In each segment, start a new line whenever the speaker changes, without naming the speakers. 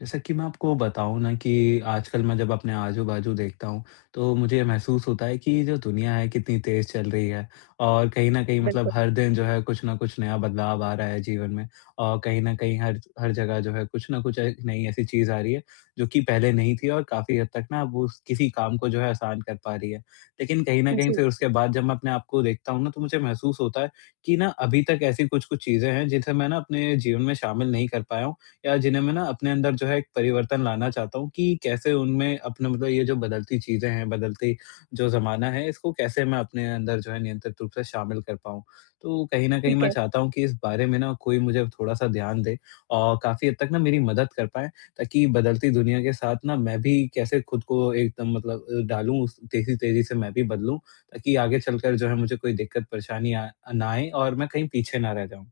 जैसा कि मैं आपको बताऊँ ना कि आजकल मैं जब अपने आजू-बाजू देखता हूँ, तो मुझे ये महसूस होता है कि जो दुनिया है कितनी तेज़ चल रही है। और कहीं न कहीं मतलब
बिल्कुल।
हर दिन जो है कुछ न कुछ नया बदलाव आ रहा है जीवन में। और कहीं न कहीं हर हर जगह जो है कुछ न कुछ एक नई ऐसी चीज़ आ रही है, जो कि पहले नहीं थी और काफ़ी हद तक ना वो उस किसी काम को जो है आसान कर पा रही है। लेकिन कहीं न कहीं
जी।
फिर उसके बाद जब मैं अपने आप को देखता हूँ ना, तो मुझे महसूस होता है कि ना अभी तक ऐसी कुछ-कुछ चीज़ें हैं जिसे मैं ना अपने जीवन में शामिल नहीं कर पाया हूँ। या जिन्हें मैं ना अपने अंदर जो है एक परिवर्तन लाना चाहता हूँ कि कैसे उनमें अपने मतलब ये जो बदलती चीज़ें हैं, बदलती जो ज़माना है, इसको कैसे मैं अपने अंदर जो है नियंत्रित रूप से शामिल कर पाऊँ। तो कहीं न कहीं
ठीक
मैं
है।
चाहता हूँ कि इस बारे में ना कोई मुझे थोड़ा-सा ध्यान दे और काफ़ी हद तक ना मेरी मदद कर पाए, ताकि बदलती दुनिया के साथ ना मैं भी कैसे खुद को एकदम मतलब डालूँ उस तेज़ी-तेज़ी से मैं भी बदलूँ, ताकि आगे चलकर जो है मुझे कोई दिक्कत परेशानी आ ना आए और मैं कहीं पीछे ना रह जाऊँ।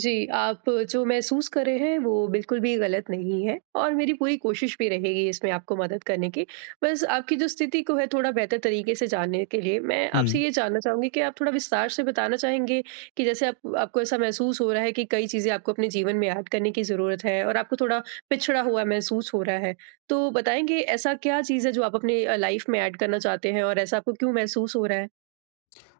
जी, आप जो महसूस कर रहे हैं, वो बिल्कुल भी गलत नहीं है और मेरी पूरी कोशिश भी रहेगी इसमें आपको मदद करने की। बस आपकी जो स्थिति को है, थोड़ा बेहतर तरीके से जानने के लिए, मैं आपसे
हुँ।
ये जानना चाहूँगी कि आप थोड़ा विस्तार से बताना चाहेंगे कि जैसे आप आपको ऐसा महसूस हो रहा है कि कई चीज़ें आपको अपने जीवन में ऐड करने की ज़रूरत है और आपको थोड़ा पिछड़ा हुआ महसूस हो रहा है। तो बताएँगे, ऐसा क्या चीज़ है जो आप अपने लाइफ़ में ऐड करना चाहते हैं और ऐसा आपको क्यों महसूस हो रहा है?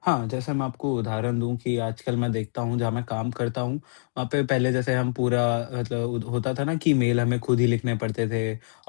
हाँ, जैसे मैं आपको उदाहरण दूँ कि आजकल मैं देखता हूँ जहाँ मैं काम करता हूँ, वहाँ पे पहले जैसे हम पूरा मतलब उद होता था ना कि मेल हमें खुद ही लिखने पड़ते थे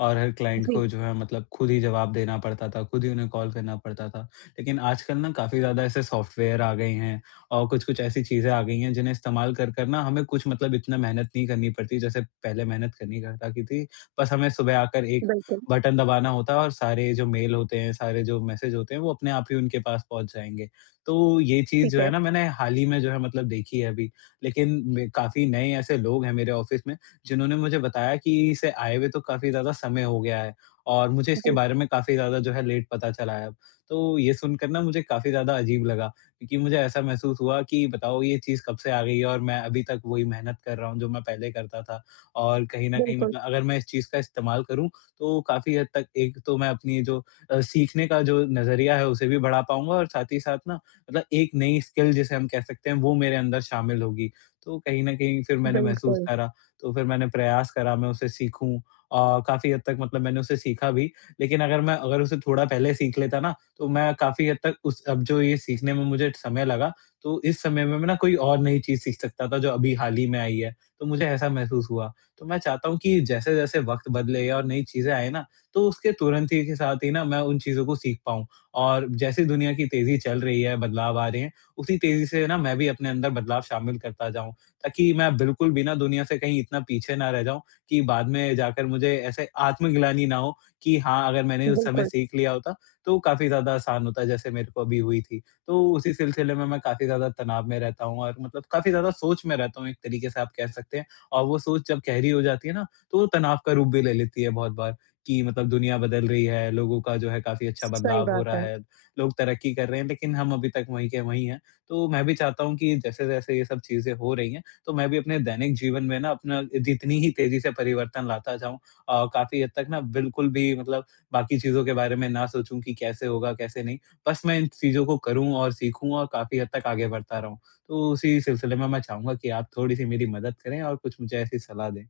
और हर क्लाइंट
जी।
को जो है मतलब खुद ही जवाब देना पड़ता था, खुद ही उन्हें कॉल करना पड़ता था। लेकिन आजकल ना काफ़ी ज़्यादा ऐसे सॉफ्टवेयर आ गए हैं और कुछ-कुछ ऐसी चीज़ें आ गई हैं जिन्हें इस्तेमाल कर ना हमें कुछ मतलब इतना मेहनत नहीं करनी पड़ती जैसे पहले मेहनत करनी कर करती थी। बस हमें सुबह आकर एक
बिल्कुल।
बटन दबाना होता है और सारे जो मेल होते हैं, सारे जो मैसेज होते हैं वो अपने आप ही उनके पास पहुँच जाएँगे। तो ये चीज़
ठीक
जो है
है।
ना मैंने हाल ही में जो है मतलब देखी है अभी। लेकिन मे काफ़ी नए ऐसे लोग हैं मेरे ऑफ़िस में जिन्होंने मुझे बताया कि इसे आए हुए तो काफ़ी ज़्यादा समय हो गया है और मुझे इसके
जी।
बारे में काफ़ी ज़्यादा जो है लेट पता चला है अब। तो ये सुनकर ना मुझे काफ़ी ज़्यादा अजीब लगा, क्योंकि मुझे ऐसा महसूस हुआ कि बताओ ये चीज़ कब से आ गई है और मैं अभी तक वही मेहनत कर रहा हूँ जो मैं पहले करता था। और कहीं न कहीं
बिल्कुल।
मतलब अगर मैं इस चीज़ का इस्तेमाल करूँ, तो काफ़ी हद तक एक तो मैं अपनी जो सीखने का जो नज़रिया है उसे भी बढ़ा पाऊँगा और साथ ही साथ ना मतलब एक नई स्किल जिसे हम कह सकते हैं वो मेरे अंदर शामिल होगी। तो कहीं न कहीं फिर मैंने महसूस
बिल्कुल,
करा, तो फिर मैंने प्रयास करा मैं उसे सीखूँ और काफ़ी हद तक मतलब मैंने उसे सीखा भी। लेकिन अगर मैं अगर उसे थोड़ा पहले सीख लेता ना, तो मैं काफ़ी हद तक उस अब जो ये सीखने में मुझे समय लगा, तो इस समय में मैं ना कोई और नई चीज़ सीख सकता था जो अभी हाल ही में आई है। तो मुझे ऐसा महसूस हुआ। तो मैं चाहता हूँ कि जैसे-जैसे वक़्त बदले और नई चीज़ें आएँ ना, तो उसके तुरंत ही के साथ ही ना मैं उन चीज़ों को सीख पाऊँ। और जैसे दुनिया की तेज़ी चल रही है, बदलाव आ रहे हैं, उसी तेज़ी से ना मैं भी अपने अंदर बदलाव शामिल करता जाऊँ, ताकि मैं बिल्कुल भी ना दुनिया से कहीं इतना पीछे ना रह जाऊँ कि बाद में जाकर मुझे ऐसे आत्मग्लानि ना हो कि हाँ, अगर मैंने उस समय
बिल्कुल,
सीख लिया होता, तो काफ़ी ज़्यादा आसान होता, जैसे मेरे को अभी हुई थी। तो उसी सिलसिले में मैं काफ़ी ज़्यादा तनाव में रहता हूँ और मतलब काफ़ी ज़्यादा सोच में रहता हूँ, एक तरीके से आप कह सकते हैं। और वो सोच जब गहरी हो जाती है ना, तो वो तनाव का रूप भी ले लेती है बहुत बार। कि मतलब दुनिया बदल रही है, लोगों का जो है काफ़ी अच्छा
सही
बदलाव हो
बात
रहा
है।
है, लोग तरक्की कर रहे हैं, लेकिन हम अभी तक वहीं के वहीं हैं। तो मैं भी चाहता हूँ कि जैसे-जैसे ये सब चीज़ें हो रही हैं, तो मैं भी अपने दैनिक जीवन में ना अपना जितनी ही तेज़ी से परिवर्तन लाता जाऊँ और काफ़ी हद तक ना बिल्कुल भी मतलब बाकी चीज़ों के बारे में ना सोचूँ कि कैसे होगा, कैसे नहीं। बस मैं इन चीज़ों को करूँ और सीखूँ और काफ़ी हद तक आगे बढ़ता रहूँ। तो उसी सिलसिले में मैं चाहूँगा कि आप थोड़ी-सी मेरी मदद करें और कुछ मुझे ऐसी सलाह दें।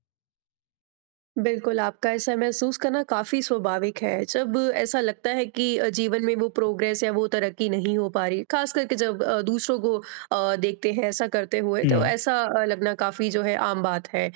बिल्कुल, आपका ऐसा महसूस करना काफ़ी स्वाभाविक है। जब ऐसा लगता है कि जीवन में वो प्रोग्रेस या वो तरक्की नहीं हो पा रही, ख़ास करके जब दूसरों को देखते हैं ऐसा करते हुए, तो
हुँ।
ऐसा लगना काफ़ी जो है आम बात है। अ,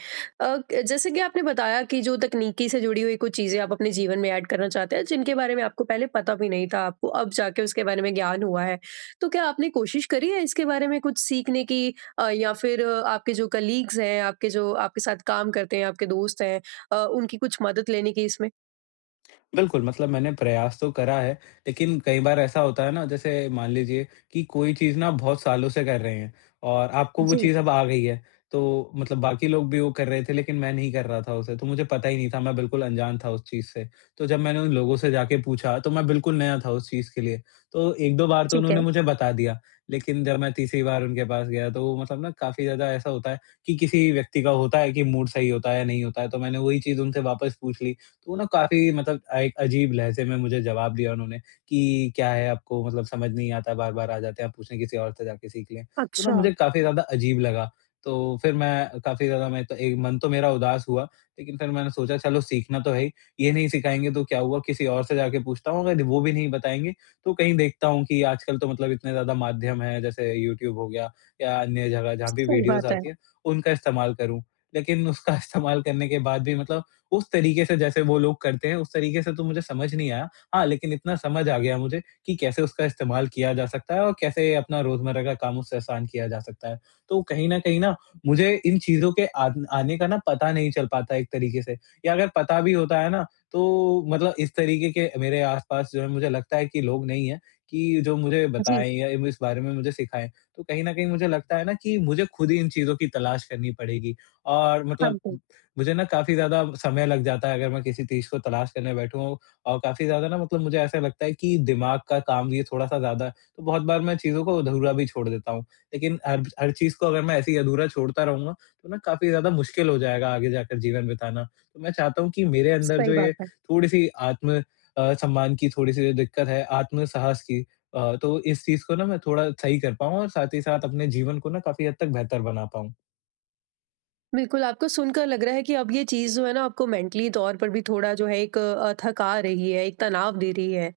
क जैसे कि आपने बताया कि जो तकनीकी से जुड़ी हुई कुछ चीज़ें आप अपने जीवन में ऐड करना चाहते हैं, जिनके बारे में आपको पहले पता भी नहीं था, आपको अब जाके उसके बारे में ज्ञान हुआ है। तो क्या आपने कोशिश करी है इसके बारे में कुछ सीखने की या फिर आपके जो कलीग्स हैं, आपके जो आपके साथ काम करते हैं, आपके दोस्त हैं, उनकी कुछ मदद लेने की इसमें?
बिल्कुल, मतलब मैंने प्रयास तो करा है, लेकिन कई बार ऐसा होता है ना, जैसे मान लीजिए कि कोई चीज़ ना आप बहुत सालों से कर रहे हैं और आपको वो
जी।
चीज़ अब आ गई है, तो मतलब बाकी लोग भी वो कर रहे थे, लेकिन मैं नहीं कर रहा था उसे, तो मुझे पता ही नहीं था, मैं बिल्कुल अनजान था उस चीज़ से। तो जब मैंने उन लोगों से जाके पूछा, तो मैं बिल्कुल नया था उस चीज़ के लिए, तो 1-2 बार तो
ठीक है।
उन्होंने मुझे बता दिया, लेकिन जब मैं तीसरी बार उनके पास गया, तो वो मतलब ना काफ़ी ज़्यादा ऐसा होता है कि किसी व्यक्ति का होता है कि मूड सही होता है या नहीं होता है, तो मैंने वही चीज़ उनसे वापस पूछ ली। तो ना काफ़ी मतलब एक अजीब लहज़े में मुझे जवाब दिया उन्होंने कि क्या है आपको मतलब समझ नहीं आता, बार-बार आ जाते हैं, आप पूछें किसी और से जाके सीख लें। तो ना
अच्छा।
मुझे काफ़ी ज़्यादा अजीब लगा, तो फिर मैं काफ़ी ज़्यादा मैं तो एक मन तो मेरा उदास हुआ, लेकिन फिर मैंने सोचा चलो सीखना तो है ही, ये नहीं सिखाएँगे तो क्या हुआ, किसी और से जाके पूछता हूँ, अगर वो भी नहीं बताएँगे तो कहीं देखता हूँ कि आजकल तो मतलब इतने ज़्यादा माध्यम हैं, जैसे यूट्यूब हो गया या अन्य जगह जहाँ भी
सही
वीडियोज़
बात है।
आती हैं, उनका इस्तेमाल करूँ। लेकिन उसका इस्तेमाल करने के बाद भी मतलब उस तरीके से जैसे वो लोग करते हैं, उस तरीके से तो मुझे समझ नहीं आया। हाँ, लेकिन इतना समझ आ गया मुझे कि कैसे उसका इस्तेमाल किया जा सकता है और कैसे अपना रोज़मर्रा का काम उससे आसान किया जा सकता है। तो कहीं न कहीं ना मुझे इन चीज़ों के आन आने का ना पता नहीं चल पाता एक तरीके से, या अगर पता भी होता है ना, तो मतलब इस तरीके के मेरे आस-पास जो है मुझे लगता है कि लोग नहीं हैं कि जो मुझे
जी।
बताएँ या इस बारे में मुझे सिखाएँ। तो कहीं न कहीं मुझे लगता है ना कि मुझे खुद ही इन चीज़ों की तलाश करनी पड़ेगी और
हाँ
मतलब
जी।
मुझे ना काफ़ी ज़्यादा समय लग जाता है अगर मैं किसी चीज़ को तलाश करने बैठूँ और काफ़ी ज़्यादा ना मतलब मुझे ऐसा लगता है कि दिमाग का काम ये थोड़ा-सा ज़्यादा है, तो बहुत बार मैं चीज़ों को अधूरा भी छोड़ देता हूँ। लेकिन हर हर चीज़ को अगर मैं ऐसे ही अधूरा छोड़ता रहूँगा, तो ना काफ़ी ज़्यादा मुश्किल हो जाएगा आगे जाकर जीवन बिताना। तो मैं चाहता हूँ कि मेरे अंदर
सही
जो
बात
ये
है।
थोड़ी-सी आत्म सम्मान की थोड़ी-सी दिक्कत है, आत्म साहस की तो इस चीज़ को ना मैं थोड़ा सही कर पाऊँ और साथ ही साथ अपने जीवन को ना काफ़ी हद तक बेहतर बना पाऊँ।
बिल्कुल, आपको सुनकर लग रहा है कि अब ये चीज़ जो है ना आपको मेंटली तौर पर भी थोड़ा जो है एक थका रही है, एक तनाव दे रही है।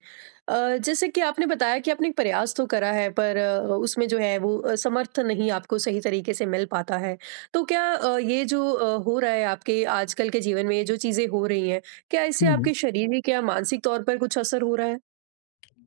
जैसे कि आपने बताया कि आपने एक प्रयास तो करा है, पर उसमें जो है वो समर्थन नहीं आपको सही तरीके से मिल पाता है। तो क्या ये जो हो रहा है आपके आजकल के जीवन में, ये जो चीज़ें हो रही हैं, क्या इससे आपके शारीरिक या मानसिक तौर पर कुछ असर हो रहा है?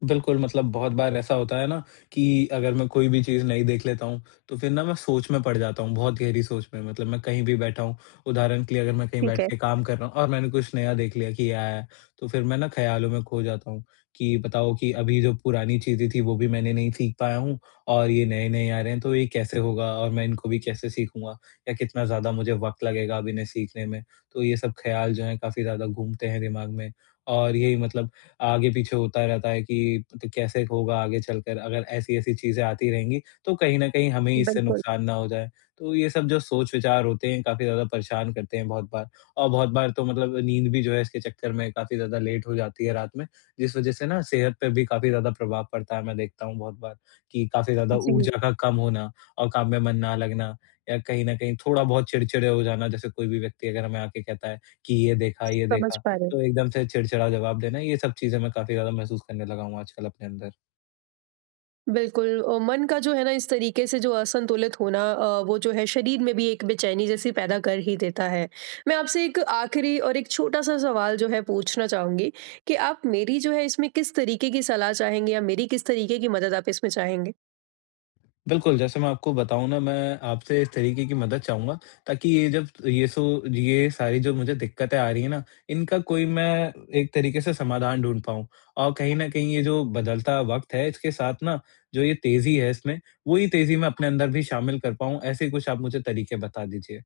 बिल्कुल, मतलब बहुत बार ऐसा होता है ना कि अगर मैं कोई भी चीज़ नहीं देख लेता हूँ, तो फिर ना मैं सोच में पड़ जाता हूँ, बहुत गहरी सोच में। मतलब मैं कहीं भी बैठा हूँ, उदाहरण के लिए अगर मैं कहीं
ठीक
बैठ
है।
के काम कर रहा हूँ और मैंने कुछ नया देख लिया कि ये आया है, तो फिर मैं ना ख़्यालों में खो जाता हूँ कि बताओ कि अभी जो पुरानी चीज़ें थी, वो भी मैंने नहीं सीख पाया हूँ और ये नए-नए आ रहे हैं, तो ये कैसे होगा और मैं इनको भी कैसे सीखूँगा या कितना ज़्यादा मुझे वक़्त लगेगा अब इन्हें सीखने में। तो ये सब ख़्याल जो हैं काफ़ी ज़्यादा घूमते हैं दिमाग में और यही मतलब आगे पीछे होता रहता है कि तो कैसे होगा आगे चलकर अगर ऐसी-ऐसी चीज़ें आती रहेंगी, तो कहीं न कहीं हमें इससे
बिल्कुल।
नुकसान ना हो जाए। तो ये सब जो सोच-विचार होते हैं काफ़ी ज़्यादा परेशान करते हैं बहुत बार और बहुत बार तो मतलब नींद भी जो है इसके चक्कर में काफ़ी ज़्यादा लेट हो जाती है रात में, जिस वज़ह से ना सेहत पे भी काफ़ी ज़्यादा प्रभाव पड़ता है मैं देखता हूँ बहुत बार कि काफ़ी ज़्यादा
जी।
ऊर्जा का कम होना और काम में मन ना लगना या कहीं न कहीं थोड़ा-बहुत चिड़चिड़े हो जाना, जैसे कोई भी व्यक्ति अगर हमें आके कहता है कि ये देखा, ये
समझ
देखा।
पा रहे हैं।
तो एकदम से चिड़चिड़ा जवाब देना, ये सब चीज़ें मैं काफ़ी ज़्यादा महसूस करने लगा हूँ आजकल अपने अंदर।
बिल्कुल मन का जो है ना इस तरीके से जो असंतुलित होना, वो जो है शरीर में भी एक बेचैनी जैसी पैदा कर ही देता है। मैं आपसे एक आखिरी और एक छोटा-सा सवाल जो है पूछना चाहूँगी कि आप मेरी जो है इसमें किस तरीके की सलाह चाहेंगे या मेरी किस तरीके की मदद आप इसमें चाहेंगे?
बिल्कुल, जैसे मैं आपको बताऊँ ना, मैं आपसे इस तरीके की मदद चाहूँगा ताकि ये जब ये ये सारी जो मुझे दिक्कतें आ रही हैं ना, इनका कोई मैं एक तरीके से समाधान ढूँढ पाऊँ। और कहीं न कहीं ये जो बदलता वक़्त है, इसके साथ ना जो ये तेज़ी है इसमें, वही तेज़ी मैं अपने अंदर भी शामिल कर पाऊँ, ऐसे कुछ आप मुझे तरीके बता दीजिए।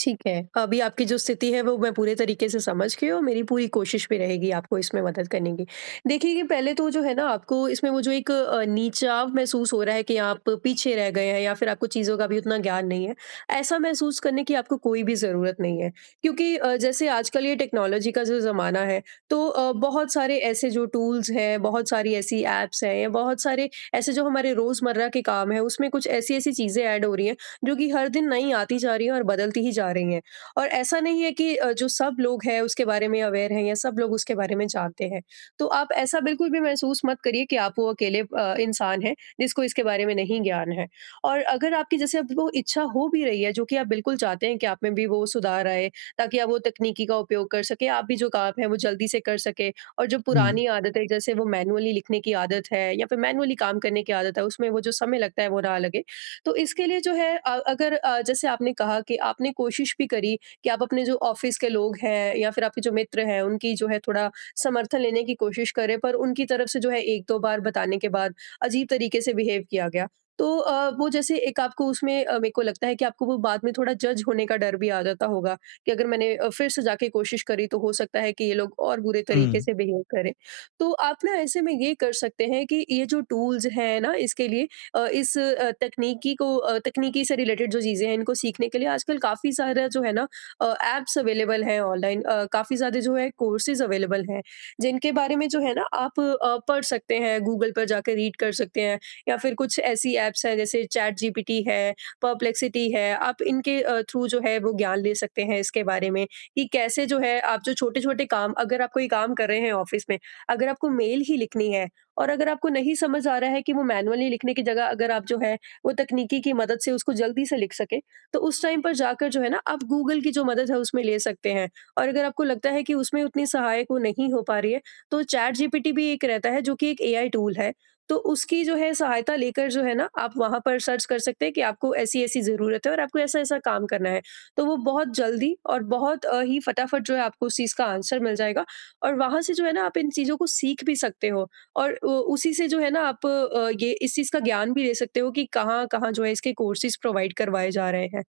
ठीक है। अभी आपकी जो स्थिति है वो मैं पूरे तरीके से समझ गई, और मेरी पूरी कोशिश भी रहेगी आपको इसमें मदद करने की। देखिए, कि पहले तो जो है ना आपको इसमें वो जो एक नीचाव महसूस हो रहा है कि आप पीछे रह गए हैं या फ़िर आपको चीज़ों का भी उतना ज्ञान नहीं है, ऐसा महसूस करने की आपको कोई भी ज़रूरत नहीं है। क्योंकि जैसे आजकल ये टेक्नोलॉजी का जो ज़माना है, तो बहुत सारे ऐसे जो टूल्स हैं, बहुत सारी ऐसी ऐप्स हैं या बहुत सारे ऐसे जो हमारे रोज़मर्रा के काम हैं उसमें कुछ ऐसी-ऐसी चीज़ें ऐड हो रही हैं, जो कि हर दिन नई आती जा रही है और बदलती ही जा रही हैं। और ऐसा नहीं है कि जो सब लोग हैं उसके बारे में अवेयर हैं या सब लोग उसके बारे में जानते हैं। तो आप ऐसा बिल्कुल भी महसूस मत करिए कि आप वो अकेले इंसान हैं जिसको इसके बारे में नहीं ज्ञान है। और अगर आपकी जैसे अब वो इच्छा हो भी रही है, जो कि आप बिल्कुल चाहते हैं कि आप में भी वो सुधार आए, ताकि आप वो तकनीकी का उपयोग कर सकें, आप भी जो काम है वो जल्दी से कर सकें, और जो
हुँ,
पुरानी आदत है जैसे वो मैनुअली लिखने की आदत है या फिर मैनुअली काम करने की आदत है उसमें वो जो समय लगता है वो ना लगे। तो इसके लिए जो है अगर जैसे आपने कहा कि आपने कोशिश भी करी कि आप अपने जो ऑफिस के लोग हैं या फिर आपके जो मित्र हैं उनकी जो है थोड़ा समर्थन लेने की कोशिश करें, पर उनकी तरफ से जो है एक दो बार बताने के बाद अजीब तरीके से बिहेव किया गया। तो वो जैसे एक आपको उसमें, मेरे को लगता है कि आपको वो बाद में थोड़ा जज होने का डर भी आ जाता होगा कि अगर मैंने फिर से जाके कोशिश करी तो हो सकता है कि ये लोग और बुरे तरीके
हुँ,
से बिहेव करें। तो आप ना ऐसे में ये कर सकते हैं कि ये जो टूल्स हैं ना, इसके लिए इस तकनीकी को, तकनीकी से रिलेटेड जो चीज़ें हैं इनको सीखने के लिए आजकल काफ़ी सारा जो है ना ऐप्स अवेलेबल हैं ऑनलाइन, काफ़ी सारे जो है कोर्सेज अवेलेबल हैं, जिनके बारे में जो है ना आप पढ़ सकते हैं, गूगल पर जाकर रीड कर सकते हैं, या फिर कुछ ऐसी ऐप्स हैं जैसे चैट जीपीटी है, परप्लेक्सिटी है। आप इनके थ्रू जो है वो ज्ञान ले सकते हैं इसके बारे में, कि कैसे जो है आप जो छोटे छोटे काम, अगर आप कोई काम कर रहे हैं ऑफिस में, अगर आपको मेल ही लिखनी है और अगर आपको नहीं समझ आ रहा है कि वो मैनुअली लिखने की जगह अगर आप जो है वो तकनीकी की मदद से उसको जल्दी से लिख सके, तो उस टाइम पर जाकर जो है ना आप गूगल की जो मदद है उसमें ले सकते हैं। और अगर आपको लगता है कि उसमें उतनी सहायक वो नहीं हो पा रही है, तो चैट जीपीटी भी एक रहता है जो कि एक एआई टूल है। तो उसकी जो है सहायता लेकर जो है ना आप वहां पर सर्च कर सकते हैं कि आपको ऐसी ऐसी जरूरत है और आपको ऐसा ऐसा काम करना है, तो वो बहुत जल्दी और बहुत ही फटाफट जो है आपको उस चीज का आंसर मिल जाएगा, और वहां से जो है ना आप इन चीजों को सीख भी सकते हो, और उ उसी से जो है ना आप ये इस चीज़ का ज्ञान भी ले सकते हो कि कहाँ-कहाँ जो है इसके कोर्सेज़ प्रोवाइड करवाए जा रहे हैं।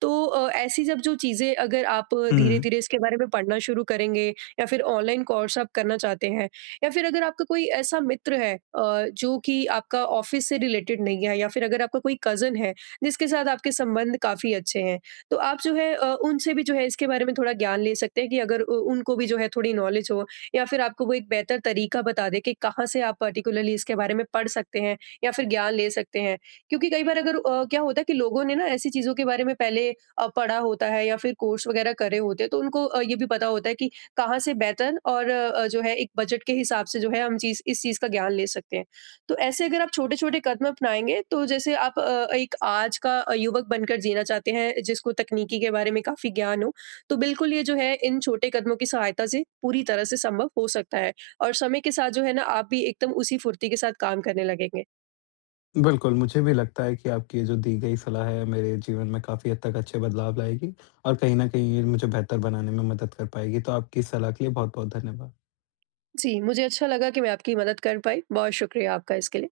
तो ऐसी जब जो चीज़ें, अगर आप
हुँ।
धीरे-धीरे इसके बारे में पढ़ना शुरू करेंगे, या फिर ऑनलाइन कोर्स आप करना चाहते हैं, या फिर अगर आपका कोई ऐसा मित्र है जो कि आपका ऑफ़िस से रिलेटेड नहीं है, या फिर अगर आपका कोई कज़न है जिसके साथ आपके संबंध काफ़ी अच्छे हैं, तो आप जो है उनसे भी जो है इसके बारे में थोड़ा ज्ञान ले सकते हैं, कि अगर उ उनको भी जो है थोड़ी नॉलेज हो, या फिर आपको वो एक बेहतर तरीका बता दे कि कहाँ से आप पर्टिकुलरली इसके बारे में पढ़ सकते हैं या फिर ज्ञान ले सकते हैं। क्योंकि कई बार अगर क्या होता है कि लोगों ने ना ऐसी चीज़ों के बारे में पहले पढ़ा होता है या फिर कोर्स वगैरह करे होते हैं, तो उनको ये भी पता होता है कि कहाँ से बेहतर और जो है एक बजट के हिसाब से जो है हम चीज़ इस चीज़ का ज्ञान ले सकते हैं। तो ऐसे अगर आप छोटे-छोटे कदम अपनाएँगे, तो जैसे आप एक आज का युवक बनकर जीना चाहते हैं जिसको तकनीकी के बारे में काफ़ी ज्ञान हो, तो बिल्कुल ये जो है इन छोटे कदमों की सहायता से पूरी तरह से संभव हो सकता है, और समय के साथ जो है ना आप भी एकदम उसी फुर्ती के साथ काम करने लगेंगे।
बिल्कुल, मुझे भी लगता है कि आपकी ये जो दी गई सलाह है मेरे जीवन में काफ़ी हद तक अच्छे बदलाव लाएगी और कहीं न कहीं ये मुझे बेहतर बनाने में मदद कर पाएगी। तो आपकी इस सलाह के लिए बहुत-बहुत धन्यवाद।
जी, मुझे अच्छा लगा कि मैं आपकी मदद कर पाई। बहुत शुक्रिया आपका इसके लिए।